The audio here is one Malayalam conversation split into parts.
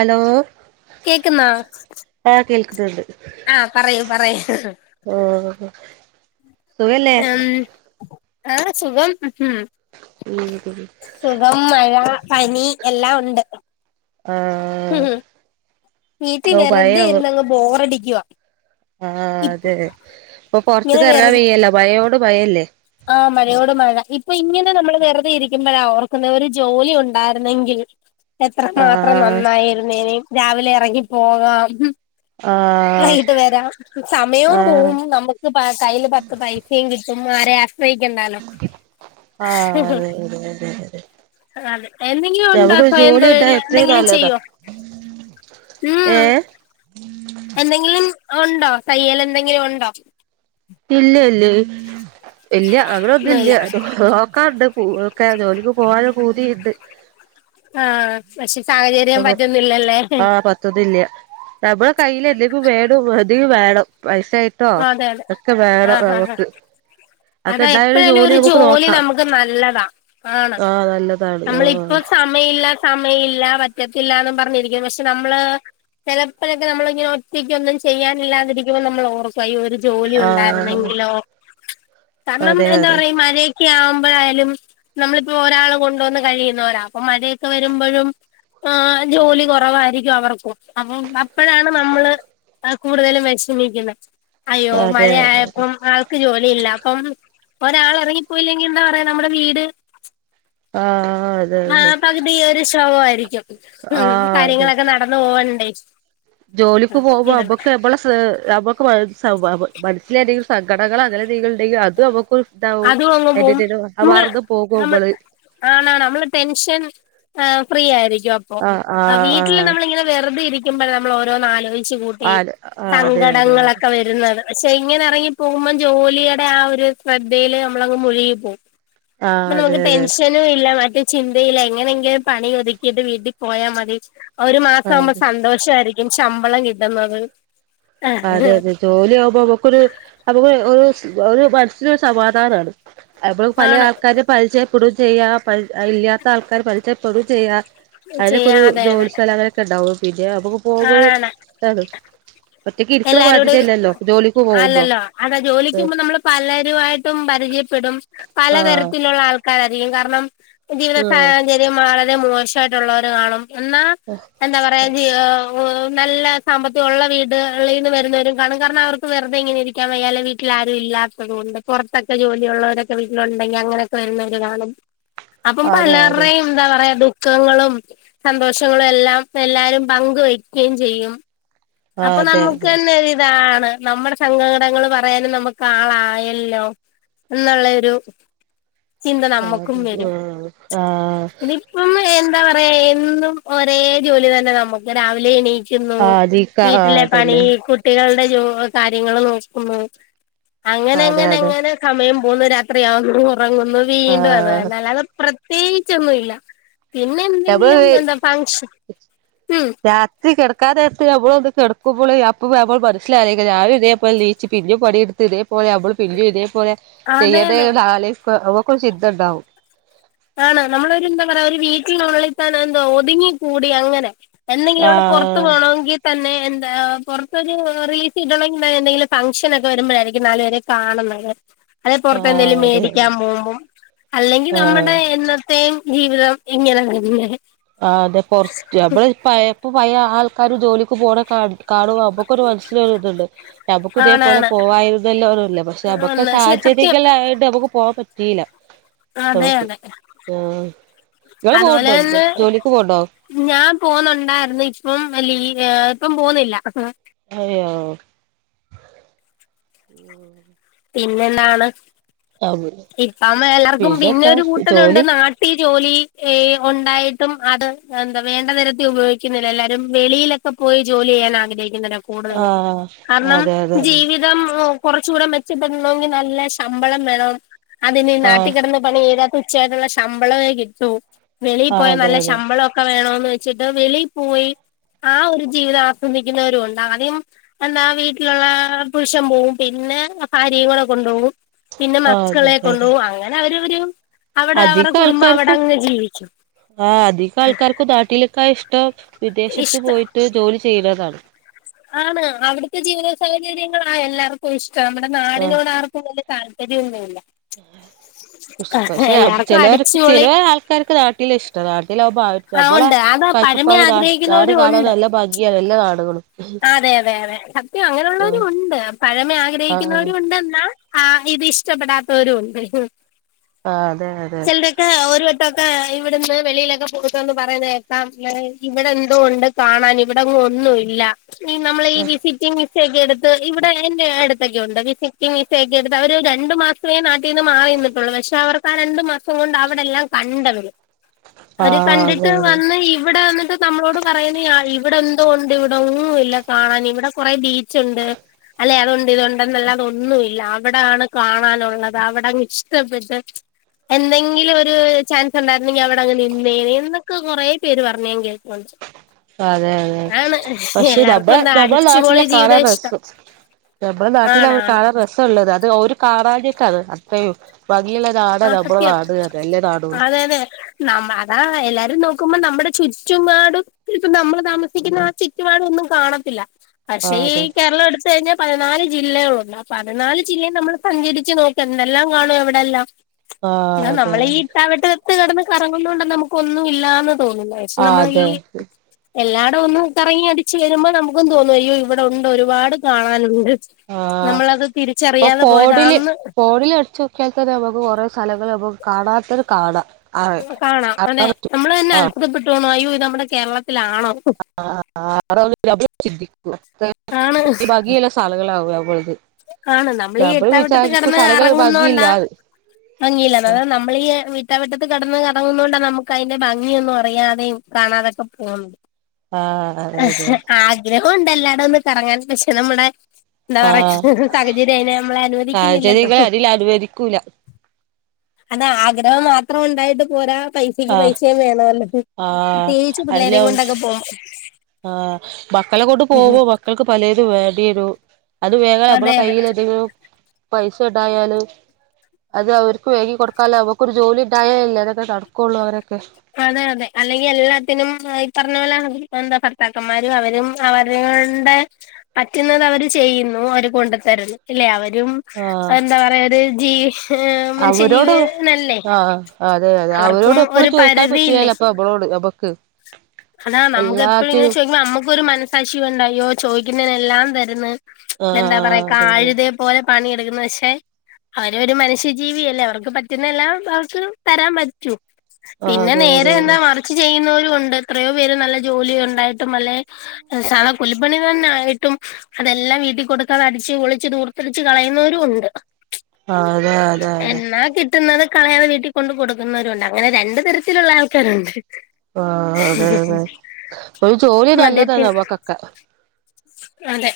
അലോ കേക്കുന്നോ ആ കേൾക്ക്ന്ന്ണ്ട് ആ പറയ് പറയ് ആഹ് സുഖല്ലേ എം ആഹ് സുഖം എഹ്മ് ഉം സുഖം മഴ പനി എല്ലാം ഒണ്ട് ആഹാ വീട്ടീ വെറുതെ ഇരുന്നങ്ങ് ബോറടിക്കുവാ ആഹാ ഇപ്പ അതെ ഇപ്പൊ ഇങ്ങനെ പൊർത്ത്ക്ക് എറങ്ങാൻ വെയ്യല്ലോ മഴയോട് മയല്ലേ ആഹാ മഴയോട് മഴ ഇപ്പൊയിങ്ങനെ നമ്മൾ വെറുതെ ഇരിക്കുമ്പോഴാ ഓർക്കുന്നെ ഒരു ജോലി ഒണ്ടായിരുന്നെങ്കിൽ എത്ര മാത്രം ആഹ് നന്നായിരുന്നേനെ രാവിലെ എറങ്ങി പോകാം ആഹ് വൈയിട്ട് വെരാം സമയവും ആഹ് പോവും നമ്മക്ക് കയ്യില് പത്ത് പൈസയും കിട്ടും ആരേം ആശ്രയിക്കണ്ടാല്ലോ ആഹ് അതെ അതെ അതെ അതെ അതെ എന്തെങ്കി ഒണ്ടോ? ഇപ്പൊ നമുക്കൊരു സ്വയം ജോലി തൊഴില് ഉണ്ടായ എത്രയും എന്തെങ്കിലും നല്ലതാ ചെയ്യോ? മ് ഹ് ഹ് ഏഹ് എന്തെങ്കിലും ഒണ്ടോ തയ്യലെന്തെങ്കിലും ഒണ്ടോ? ഇല്ല ഇല്ലേ ഇല്ല്യ ഒന്നുമില്ല അങ്ങനൊന്നുല്ല്യ നോക്കാണ്ട് പൂ ഒക്കെ ജോലിക്ക് പോവാല്ല പൂതീണ്ട് ആഹാ പക്ഷെ സാഹചര്യം പറ്റ്ന്നില്ലല്ലേ? പത്ത്ന്നില്ല്യ നമ്മള കയ്യിലെന്തെങ്കു വേണു എന്തെങ്കി വേണം പൈസായി അതെ അതെ ഹ ഹ ഹാ അതൊക്കെ അതാ ഉണ്ടായൊരു എപ്പയാലും ഒരു നമുക്ക് ജോലി നോക്കാം നമ്മക്ക് നല്ലതാ ആണ് ആഹ് നല്ലതാണ് നമ്മളിപ്പോ ആഹ് സമ സമയില്ല സമയില്ല പറ്റത്തില്ല പറഞ്ഞിരിക്കും പക്ഷെ നമ്മള് ചെലപ്പയൊക്കെ നമ്മളിങ്ങനെ ഒറ്റയ്ക്ക് ഒന്നും ചെയ്യാനില്ലാതിരിക്കുമ്പോൾ നമ്മളോർക്കും അയ്യോ ഒരു ജോലി ആഹ് ഒണ്ടായിരുന്നെങ്കിലോ കാരണം അതെ എന്താ അതെ പറയ ഈ മഴയൊ ക്കെ ആവുമ്പോഴായാലും നമ്മളിപ്പോ ഒരാള് കൊണ്ടുവന്ന് കഴിയുന്നോരാ അപ്പൊ മഴയൊക്കെ വരുമ്പഴും ആഹാ ജോലി കൊറവായിരിക്കും അവർക്കും അപ്പൊ അപ്പഴാണ് നമ്മള് ആഹ് കൂടുതലും വെഷമിക്കുന്നെ അയ്യോ അതെ മഴ അതെ അതെ ആയപ്പോ ആൾ ക്ക് ജോലിയില്ല അപ്പം ഒരാള് ഇറങ്ങിപ്പോയില്ലെങ്കി എന്താപറിയാ നമ്മടെ വീട് ആഹ് അതെ അതെ ആഹ് പകുതിയൊരു ശോകവായിരിക്കും ആഹ് അതെ കാര്യങ്ങളൊക്കെ നട [unintelligible] ജോലിക്ക് പോകുമ്പോ അമ്മക്ക് അമ്മളെ ഇസ് നമുക്ക് മനസ്സില് മനസ്സിലെന്തെങ്കിലും സങ്കടങ്ങളോ അങ്ങനെന്തേങ്കിലുണ്ടെങ്കി അതും നമുക്കൊരു സമാധാ ന്താവും അതും അങ്ങ് പോവും അയിന്റെടേല് മർന്ന് പോകും അമ്മള് ആണ് ആണ് നമ്മള് ടെൻഷൻ ഫ്രീ ആയിരിക്കും ആഹ് അ വീട്ടില് ആഹ് നമ്മളിങ്ങനെ വെറുതെയിരിക്കുമ്പോഴ നമ്മള് ഓരോന്ന് ആലോയ്ച്ച് കൂട്ടി ആഹ് ആഹ് ആഹ് അതെ അതെ അതെ സങ്കടങ്ങളൊക്കെ വെരു രുന്നത് പക്ഷെ ഇങ്ങനെ എറങ്ങി പോകുമ്പോ ജോലിയുടെ ആ ഒരു ശ്രദ്ധയില് നമ്മളങ്ങ് മൊഴുകി പോകും ആഹ് ഇപ്പോ അതെ നമക്ക് അതെ ടെൻഷൻ ഇല്ല മറ്റേ ചിന്തയില്ല എങ്ങനെങ്കിലും പണി ഒതുക്കിയിട്ട് വീട്ടീ പോയാമതി ഒരു ആ മാസാവുമ്പോ അതെ സന്തോഷായിരിക്കും ശമ്പളം കിട്ടുന്നത് അതെ അതെ ജോലിആവുമ്പോ അമ്മക്കൊരു അമുക്ക് ഒരു ഒരു മനസ്സിനൊരു സമാധാനാണ് അമ്മക്ക് പല ആണ് ആൾക്കാരിം പരിചയപ്പെടും ചെയ്യാ പരി അഹ്ഇല്ലാത്ത ആൾക്കാരെ പരിചയപ്പെടും ചെയ്യാ ചെയ്യാ അതിനൊക്കെരു അതെ അതെ ജോലി സ്ഥലം അങ്ങനൊക്കെണ്ടാവു പിന്നെ അമ്മക്ക് പോകുമ്പോ ഒരു ആണാണ് ഇതാണ് ഒറ്റക്ക് ഇരിക്ണമാതിരി എല്ലാരോടും അല്ലല്ലോ അല്ലല്ലോ? അതാ ജോലിക് പോവുമ്പോ നമ്മള് പലരുവായിട്ടും പരിചയപ്പെടും ആഹ് പലതരത്തിലുള്ള ആൾക്കാര് രായിരിക്കും കാരണം ജീവിത ആഹ് സാഹചര്യം വളരെ മോശയിട്ടുള്ളവര് കാണും എന്നാ ഓഹ് എന്താ പറയാ ജീവി ഓ നല്ല സാമ്പത്തിക ഒള്ള വീടുകളീന്ന് വരുന്നവരും കാണും കാരണം അവർക്ക് വെറുതെങ്ങനെ ഇരിക്കാൻ വയ്യാ വീ വീട്ടിലാരും ഇല്ലാത്തത് കൊണ്ട് പൊറത്തൊക്കെ ജോലി ഒള്ളവരൊക്കെ വീട്ടിലൊണ്ടെങ്കി അങ്ങനെക്കെ വരുന്നോര് കാണും അപ്പം അതെ അതെ പലർറെം എന്താ പറയാ ദുഃഖങ്ങളും സന്തോഷങ്ങളും എല്ലാം എല്ലാരും പങ്ക് വെയ്ക്ക്യെം ചെയ്യും ആ അപ്പൊ അതെ അതെ നമുക്കന്നെ ഒര്താണ് നമ്മടെ സങ്കാടങ്ങൾ പറയാനും നമുക്ക് ആളായല്ലോ എന്നൊള്ളെയൊരു ചിന്ത ആ നമ്മക്കും അതെ വരും ആഹ് ആഹ് ഇനി [unintelligible] എന്താ പറയാ എന്നും ഒരേ ജോലി തന്നെ നമ്മക്ക് രാവിലെ എണീക്കുന്നു ആഹ് വീട്ടിലെ പണി അതന്നെ കു കുട്ടികളുടെ ജോ കാര്യങ്ങള് നോക്കുന്നു അതെ അതെ അങ്ങനങ്ങനങ്ങനെ സമയം പോന്നു രാത്രിയാവുന്നു ഒറങ്ങുന്നു വീണ്ടും അത് ആഹ് തന്നെ അല്ലാതെ പ്ര ത്യേകിച്ച് ഒന്നുല്ല പിന്നെ എന്തെങ്കിലും നമ്മള് എന്താ ഫങ്ഷൻ ഉം ത്രി കെടക്കാ നേരത്ത് നമ്മളൊന്ന് കെടക്കുമ്പള് അപ്പോ ഞമ്മള് മനസ്സിലാലോയിക്കു രാവിലെ തേപോലെ നീച്ച് പിന്നെം പണിഎടുത് പോലെ അമ്മള് പിന്നിം ഇതേപോലെ അതെ അതെ ചെയ്യണ്ടേന്ന് ആലോയ്ക്കു അമ്മക്കൊര് ചിന്തണ്ടാവും ആണ് നമ്മളൊരുന്താ പറയാ ഒരു വീട്ടിനുള്ളിത്തന്നെ എന്തോ ഒതുങ്ങിക്കൂടി അങ്ങനെ എന്നെങ്കിലുവമ്മള് പൊറത്തു ആഹ് പോണോങ്കി തന്നെ എന്താ പൊറത്തൊരു റീച്ച് കിട്ടണെങ്കില് എന്തങ്കിലും ഫംഗ്ഷനക്കെ വരുമ്പഴായിരിക്കും നാല് പേരെ കാണുന്നത്. അല്ലെ ആഹ് പൊറത്തെന്തെലും അതെ അതെ മേടിക്കാൻ പോവുമ്പം അല്ലെങ്കിൽ നമ്മ ആഹ് എന്നത്തെം ജീവിതം ഇങ്ങനെ തന്നെ ആ അതെ പൊറ നമ്മള് പയെ ഇപ്പ പല ആൾക്കാര് ജോലിക്ക് പോണ കാണുമ്പോ അമ്മക്കൊരു മനസ്സിലൊരു ത്ണ്ട് ഞമ്മൾക്കും ഇതേപോലെ ആണാണ് പോവായിരുന്നല്ലോന്നുള്ള പക്ഷെ നമ്മക്ക് പക്ഷെ സത്യം സാഹചര്യങ്ങൾ ആയോണ്ട് പോവാൻ പറ്റീല്ല അതെ അതൊണ്ട് അതെ ആ ഇങ്ങള് അതുപോലെ പോവ്ണ്ടോ എന്തോ തന്നെ ജോലിക്ക് പോവ്ണ്ടോ ഞാൻ പോന്നൊണ്ടാര്ന്നു ഇപ്പം ലീ ഇപ്പം പോന്നില്ല അതെയൊ പിന്നെന്താണ് ഇപ്പം എല്ലാർക്കും പിന്നെ പിന്നെന്താ ഒരു കൂട്ടരൊണ്ട് ജോലി നാട്ട ട്ടിജോലി ഒണ്ടായിട്ടും അത് എന്താ വേണ്ട തരത്തി ഉപോയിക്കുന്നില്ല എല്ലാരും വെളിയില ക്ക പോയി ജോലി ചെയ്യാൻ ആഗ്രഹിക്കുന്നവരാ കൂടുതലും ആഹ് കാരണം അതെ അതെ ജീവിത തം കൊറച്ചൂടെ മെച്ചപ്പെടണോങ്കി നല്ല ശമ്പളം വേണം അതിന് നാട്ടി ആഹ് കിടന്ന് പണിയെയ്താ തുച്ഛവായിട്ടൊള്ള ശമ്പളവേ കിട്ടൂ വെളിയി ആഹ് പോയാ അതെ നല്ല അതെ ശമ്പളം ക്ക വേണോന്ന് വെച്ചിട്ട് വെളി പോയി ആ ഒരു ജീവിതം ആസ്വദിക്കുന്നവരു ഒണ്ട് ആദ്യം എന്താ ആ വീട്ടിലൊള്ള പുരുഷൻ പോവും പിന്നെ ഭാര്യേം കൂടെ കൊണ്ടോവും പിന്നെ ആഹ് അതെ മക്കളെ അതെ അതെ കൊണ്ടോവും അങ്ങനെ അവരൂവരു അവിടെ അവറെ കുടുംബം അവിടങ്ങ് ജീവിക്കും ആ അധികം ആൾക്കാർക്കും നാട്ടിലേക്കാ ഇഷ്ടം വിദേശത്ത് ഇഷ്ടം പോയിട്ട് ജോലി ചെയ്യലാണ് ആണ്. അവിടുത്തെ ജീവിത സാഹചര്യങ്ങളാ എല്ലാർക്കും ഇഷ്ടം നമ്മടെ ആഹ് നാടിനോട് ആർക്കും വല്ല്യ താല്പര്യൊന്നുല്ല പക്ഷെ ചെലോര്ക്ക് അടിച്ചുപൊളി ചെല ആൾക്കാര്ക്ക് നാട്ടീലിഷ്ട നാട്ടിലാവുമ്പോ ആ ഞമ്മള ഉണ്ട് അത് പഴമ കാഴ്ചപ്പാട് നാട് ആഗ്രഹിക്കുന്നവരും കാണാ നല്ല ഭഗിയാ നല്ല നാട് അതെയതെയതെ സത്യം അങ്ങനെയുള്ളവരു ആഹ് ഒണ്ട് പഴമ ആഹ് ആഗ്രഹിക്കുന്നവരും ഒണ്ടെന്നാ ആ ഇത് ഇഷ്ടപ്പെടാത്തവരു ഒണ്ട് ആ അതെയതെ ട്ട്ട്ടൊക്കെ ഇവിടുന്ന് വെളീലൊക്കെ [unintelligible] പറയുന്നേക്കാം ഇവിടെ എന്തോണ്ട് കാണാന് ഇവിടെങ്ങും ഒന്നുവില്ല ഈ നമ്മളീ വിസിറ്റിംഗ് സെക്കെടുത്ത് ഇവിടെ എന്റെ അടുത്തൊക്കെ ഉണ്ട് വിസിറ്റിംഗ് വിസെക്കെടുത്ത് അവര് രണ്ടു മാസം സവെ നാട്ടീന്ന് മാറിന്നിട്ടുള്ളു പക്ഷെ അവർക്ക് ആ രണ്ടു മാസം കൊണ്ട് അവിടെല്ലാം കണ്ടവര് അത് ആഹ് അതെ കണ്ടിട്ട് അതെ വന്ന് ഇവിടെ വന്നിട്ട് നമ്മളോട് പറയുന്നെയാ ഇവിടെന്തോ ഉണ്ട് ഇവിടൊന്നുവില്ല കാണാൻ ഇവിടെ കൊറെ ബീച്ചൊണ്ട് അല്ലെ അതൊണ്ട് ഇതൊണ്ടെന്നല്ലാതെ ഒന്നുവില്ല അവിടാണ് കാണാനൊള്ളത് അവിടങ്ങ് ഇഷ്ടപ്പെട്ട് എന്തെങ്കിലും ഒരു ചാൻസ് ഉണ്ടായിരുന്നെങ്കിൽ അവിടെ അങ്ങനെ നിന്നേന എന്നൊക്കെ കുറെ പേര് പറഞ്ഞ ഞാൻ കേൾക്കണ്ട് അതെ അതെ പക്ഷെ നമ്മ എല്ലാർക്കും എന്താ നമ്മളെ നാട്ടിലെ അടിച്ചുപൊളി കാണാൻ ജീവിതം ഇഷ്ടം രസം നമ്മള് നാട്ടിലാവുമ്പോ ആണാണ് കാണാൻ രസ ഉള്ളത് അത് ഒരു കാണാഞിട്ടാണ് അത്രയും ഭംഗിയുള്ളനാട ആ നമ്മടെ സത്യം നാട് അതല്ല നാട അതെ അതെ നമ്മ അതാ എല്ലാരും നോക്കുമ്പോ നമ്മുടെ ചുറ്റുമാടും ഇപ്പ നമ്മള് താമസിക്കുന്ന ചിറ്റുപാടൊ ഒന്നും കാണത്തില്ല ആ പക്ഷേ ഈ അതെ കേരളം എടുത്തഴിഞ്ഞാൽ പതിനാല് ജില്ലകളുണ്ട് പതിനാല് ജില്ലെയ് നമ്മൾ സഞ്ചരിച്ച് നോക്ക എന്തെല്ലാം കാണും എവിടെയെല്ലാം ആ ഇന്നാ അതെ നമ്മള ഈ ഇട്ടാവട്ട ഇത്ത് കടന്ന് കറങ്ങുന്ന കൊണ്ട് നമുക്കൊന്നും ഇല്ലാന്ന് തോന്നില്ല പക്ഷെ ആ നമ്മൾ ഈ അതെ എല്ലാട ഒന്ന് കറങ്ങി അടിച്ച് വരുമ്പോൾ നമുക്കും തോന്നും അയ്യോ ഇവിടെ ഉണ്ട് ഒരുപാട് കാണാനുണ്ട് ആഹ് നമ്മളത് ഇപ്പൊ തിരിച്ചറിയാതെ ഫോടില് പോയതാന്ന് ഫേടില് അടിച്ചോ ഒരിക്കൽ തന്നെ നമുക്ക് കൊറെ സ്ഥലങ്ങൾ നമ്ക്ക് കാണാത്തെ കാണാം ആ കാണാം അതെ കാണാൻ പറ്റും നമ്മള് തന്നെ ആ അത്ഭുതപ്പെട്ടോണു അയ്യോ ഇ നമ്മുടെ കേരളത്തിലാണോ? ആഹ് [unintelligible] ആണ് [unintelligible] ബകിയെല്ല സാലകാവ ഞമ്മളത് ആണ് നമ്മളി ഈ ഇട്ടാ വട്ടത്ത് കിടന്ന് സ്ഥലങ്ങൾ കറങ്ങുന്നോണ്ടാ ഭംഗിയില്ലാന്ന് ഭംഗിയില്ല ആ എന്ന നമ്മളീ ഇട്ടാ വട്ടത്ത് കടന്ന് കറങ്ങുന്ന കൊണ്ടാ നമുക്ക് അതിന്റെ ഭംഗിയൊന്നും അറിയാതെയും കാണാതൊക്കെ പോകുന്നത് ആഹ് അതെ അതെ ഹ് ആഗ്രഹം ഉണ്ട് എല്ലാട ഒന്ന് കറങ്ങാൻ പക്ഷെ നമ്മുടെ എന്താ പറയാ ആഹ് സാഹചര്യം അയന്‌ നമ്മളെ അനുവദിക്കുന്നില്ലല്ലോ സാഹചര്യങ്ങളെ അതിൽ അനുവദിക്കൂല അത ആഗ്രഹം മാത്രം ഉണ്ടായിട്ട് പോരാ പൈസ എക്ക് ആഹ് പൈസയം വേണം അല്ലേ ആഹ് പ്രത്യേകിച്ച് അല്ല പിള്ളേരെയും കൊണ്ടൊക്കെ പോ ആഹ് മക്കളെ കൊണ്ട് പോകും മക്കൾക്ക് പലോതും വേണ്ടിവരും അത് വാങ്ങാൻ നമ്മളെ അതെ അതെ കയ്യിലെ എന്തെങ്കിലും പൈസ ഉണ്ടായാല് അത് അവർക്ക് വേഗി കൊടുക്കാലേ അവക്കൊരു ജോലി ഉണ്ടായാലല്ലേ അതൊക്കെ നടക്കുകയുള്ളൂ അവരെയൊക്കെ അതെ അതെ അല്ലെങ്കിൽ എല്ലാത്തിനും ഈ പറഞ്ഞ പോലെ എന്താ ഭർത്താക്കന്മാരും അവരും അവരെ കൊണ്ട് പറ്റുന്നത് അവര് ചെയ്യുന്നു അവര് കൊണ്ടു തരുന്നു ഇല്ലേ അവരും ആഹ് എന്താ പറയാ ഒരു ജീവി ഏഹ് അവരോട് മനുഷ്യജീവി നല്ലേ ആഹ് അതെ അതെ അവരോട് എപ്പോഴും ചോദ ക്കാർ പരിധിയില്ലേ പറ്റല്ല അപ്പൊ നമ്മളോട് നമുക്ക് എല്ലാറ്റിനും നമ്മുക്ക ഒരു മനസാശിയ ഉണ്ടായോ ചോദിക്കുന്നതിന എല്ലാം തരുന്ന് എന്താ പറയാ ആഹ് അതെ അതെ കഴുത പോലെ പണി എടുക്കുന്നു പക്ഷെ അവര് ഒരു മനുഷ്യജീവിയല്ലേ അവർക്ക് പറ്റുന്ന എല്ലാം അവർക്ക് തരാൻ പറ്റൂ ആഹ് പിന്നെ അതെ നേരെ അതെ എന്താ അതെ മറിച്ച് ചെയ്യുന്നവരുും ഉണ്ട് എത്രയോ പേര് നല്ല ജോലി ഉണ്ടായിട്ടും അല്ലെ സാദാ കൂലിപ്പണി തന്നൊയിട്ടും അതെല്ലാം വീട്ടിൽ കൊടുക്കാതൻ അടിച്ച് പെളിച്ച് തൂർത്തടിച്ച് കളയുന്നവരും ഉണ്ട് ആഹ് അതെ അതെ അതെ എന്നാ കിട്ടുന്നത് കളയതെ വീട്ടിൽ കൊണ്ട് കൊടുക്കുന്നവരും ഉണ്ട് അങ്ങനെ രണ്ട് തരത്തിലുള്ള ആൾക്കാരുണ്ട് ആഹ് അതെ അതെ ഒരു ജോലി നല്ലതാണ് മദ്യത്തിൻ ഞമ്മക്കൊക്കെ അതെ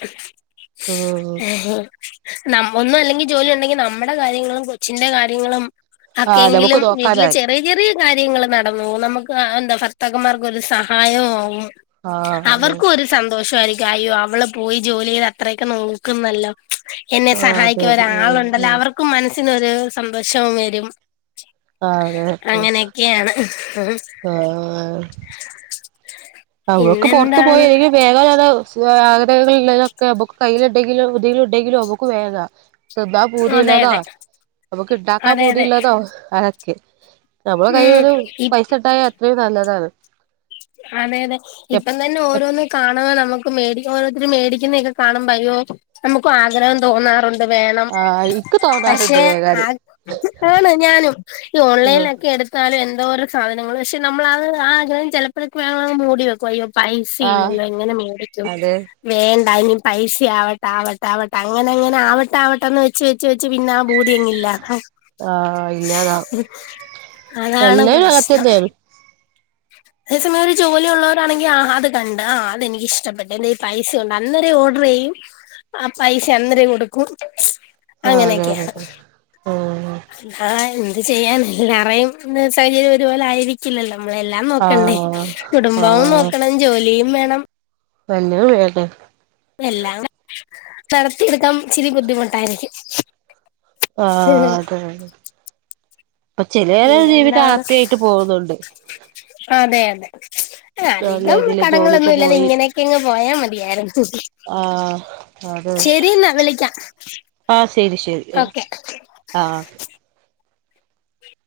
ഉം ഏഹ് ഒന്നും അല്ലെങ്കിൽ ജോലി ഉണ്ടെങ്കിൽ നമ്മുടെ കാര്യങ്ങളും കൊച്ചിന്റെ കാര്യങ്ങളും ആഹ് നമുക്ക് ഒക്കെങ്കിലും വീട്ടില് നോക്കാനായി ചെ ചെറിയ കാര്യങ്ങൾ നടന്ന പോകുംനമുക്ക് എന്താ ഭർത്തകന്മാർക്ക് ഒരു സഹായവും ആവും ആഹ് അതെ അവർക്കും ഒരു സന്തോഷമായിരിക്കും അയ്യോ അവള് പോയി ജോലി ചെയ്ത് അത്രയൊക്കെ നോക്കുന്നല്ലോ എന്നെ ആഹ് സഹായിക്ക അതെ ഉം ഒരാളുണ്ടല്ലോ ഉം അവർക്കും മനസ്സിനൊരു സന്തോഷവും വരും ആതെ ഒക്ക ഒക്കെയാണ് ആഹ് ഒക്കെ പുറത്ത് പിന്നെന്താണ് പോയല്ലെ വേഗ ആഗ്രഹൊക്കെ നുക്ക് കയ്യിലുണ്ടെങ്കിലും ഒതി ഉണ്ടെങ്കിലും അമുക്ക് വേഗ തിന്നാൻ അതെ പൂതിള്ളതാ അതെ നമക്ക് ഇ ഉണ്ടാക്കാൻ അതെ അതെ പൂതിള്ളതോ അതക്കെ നമ്മള കൈ ഉം ഒരു ഇ പൈസ ഇട്ടായൽ അത്രയും നല്ലതാണ് അതെ അതെ എപ് ഇപ്പം തന്നെ എപ് ഓരോന്ന്ും കാണ്പ നമുക്ക് ഓരോരുത്തരും മേടിക്കുന്നതൊക്കെ കാണുമ്പ അയ്യോ നമുക്ക ആഗ്രഹം തോന്നാറുണ്ട് വേണം ആഹ് ഇക്ക് തോന്നാറുണ്ട് പക്ഷെ ആ വേഗാന് ആണ് ഞാനും ഈ ഓൺലൈനിലൊക്കെ എടുത്ത് എന്നാലും എന്തോരോ സാധനങ്ങൾ പക്ഷെ നമ്മൾ അത് ആഗ്രഹം ചിലപ്പൾ മൂടി വെക്കും അയ്യോ പൈസി ആഹ് ഇല്ലല്ലോ എങ്ങനെ മേടിക്കും അതെ വേണ്ട ഇനി പൈസ ആവട്ടെ ആവട്ടെ ആവട്ടെ അങ്ങനെ അങ്ങനെ ആവട്ട ആവട്ടന്ന് വെച്ച് വെച്ചച്ച് പിന്നെ ആ ഭൂതി എങ്ങല്ലാതാവും ആഹ് ഇല്ലാതാവും അതാണ് എല്ലാരും പ്രശ്നം അങ്ങൻതന്നേണ് അതേസമയം ഒരു ജോലി ഉള്ളവരാണങ്കിൽ ആ അത് കണ്ട് ആ് അതെനിക്ക് ഇഷ്ടപ്പെട്ട എന്തഈ പൈസ പൈസണ്ട് അന്നേര ഓർഡർ ചെയ്യും ആ പൈസ അന്നേരം കൊടുക്കും അതെ അങ്ങനെയൊക്കെയാ അതെ ആഹ് ആ എന്ത് ചെയ്യാാന എല്ലാറയും സൗഹര്യം ഒരുപോലെ ആയിരിക്കില്ലല്ലോ നമ്മളെ എല്ലാം നോക്കണ്ടേ ആഹ് കുടുംബവും നോക്കണം ജോലിയും വേണം വല്ല വേണ്ടെ എല്ലാം നടത്തിയെടുക്കൻച്ചിരി ബുദ്ധിമുട്ടായിരിക്കും ആ അതെതെ അപ്പൊ ചിലരെ ജീവിത പിന്നെന്താണ് ഹാപ്പിയിട്ട് പോകുന്നുണ്ട് അതെ അതെ നല്ല അധികം ഇതില് ജോലിക്ക് കടങ്ങളൊന്നുല്ലാതെ പോയി ഇങ്ങനെയൊക്കെ ഇങ്ങ് പോയാ മതിയാരുന്നു ആഹ് അതെ വിളിക്കാം ആഹ് ശരി ശരി ഓക്കെ ആഹ്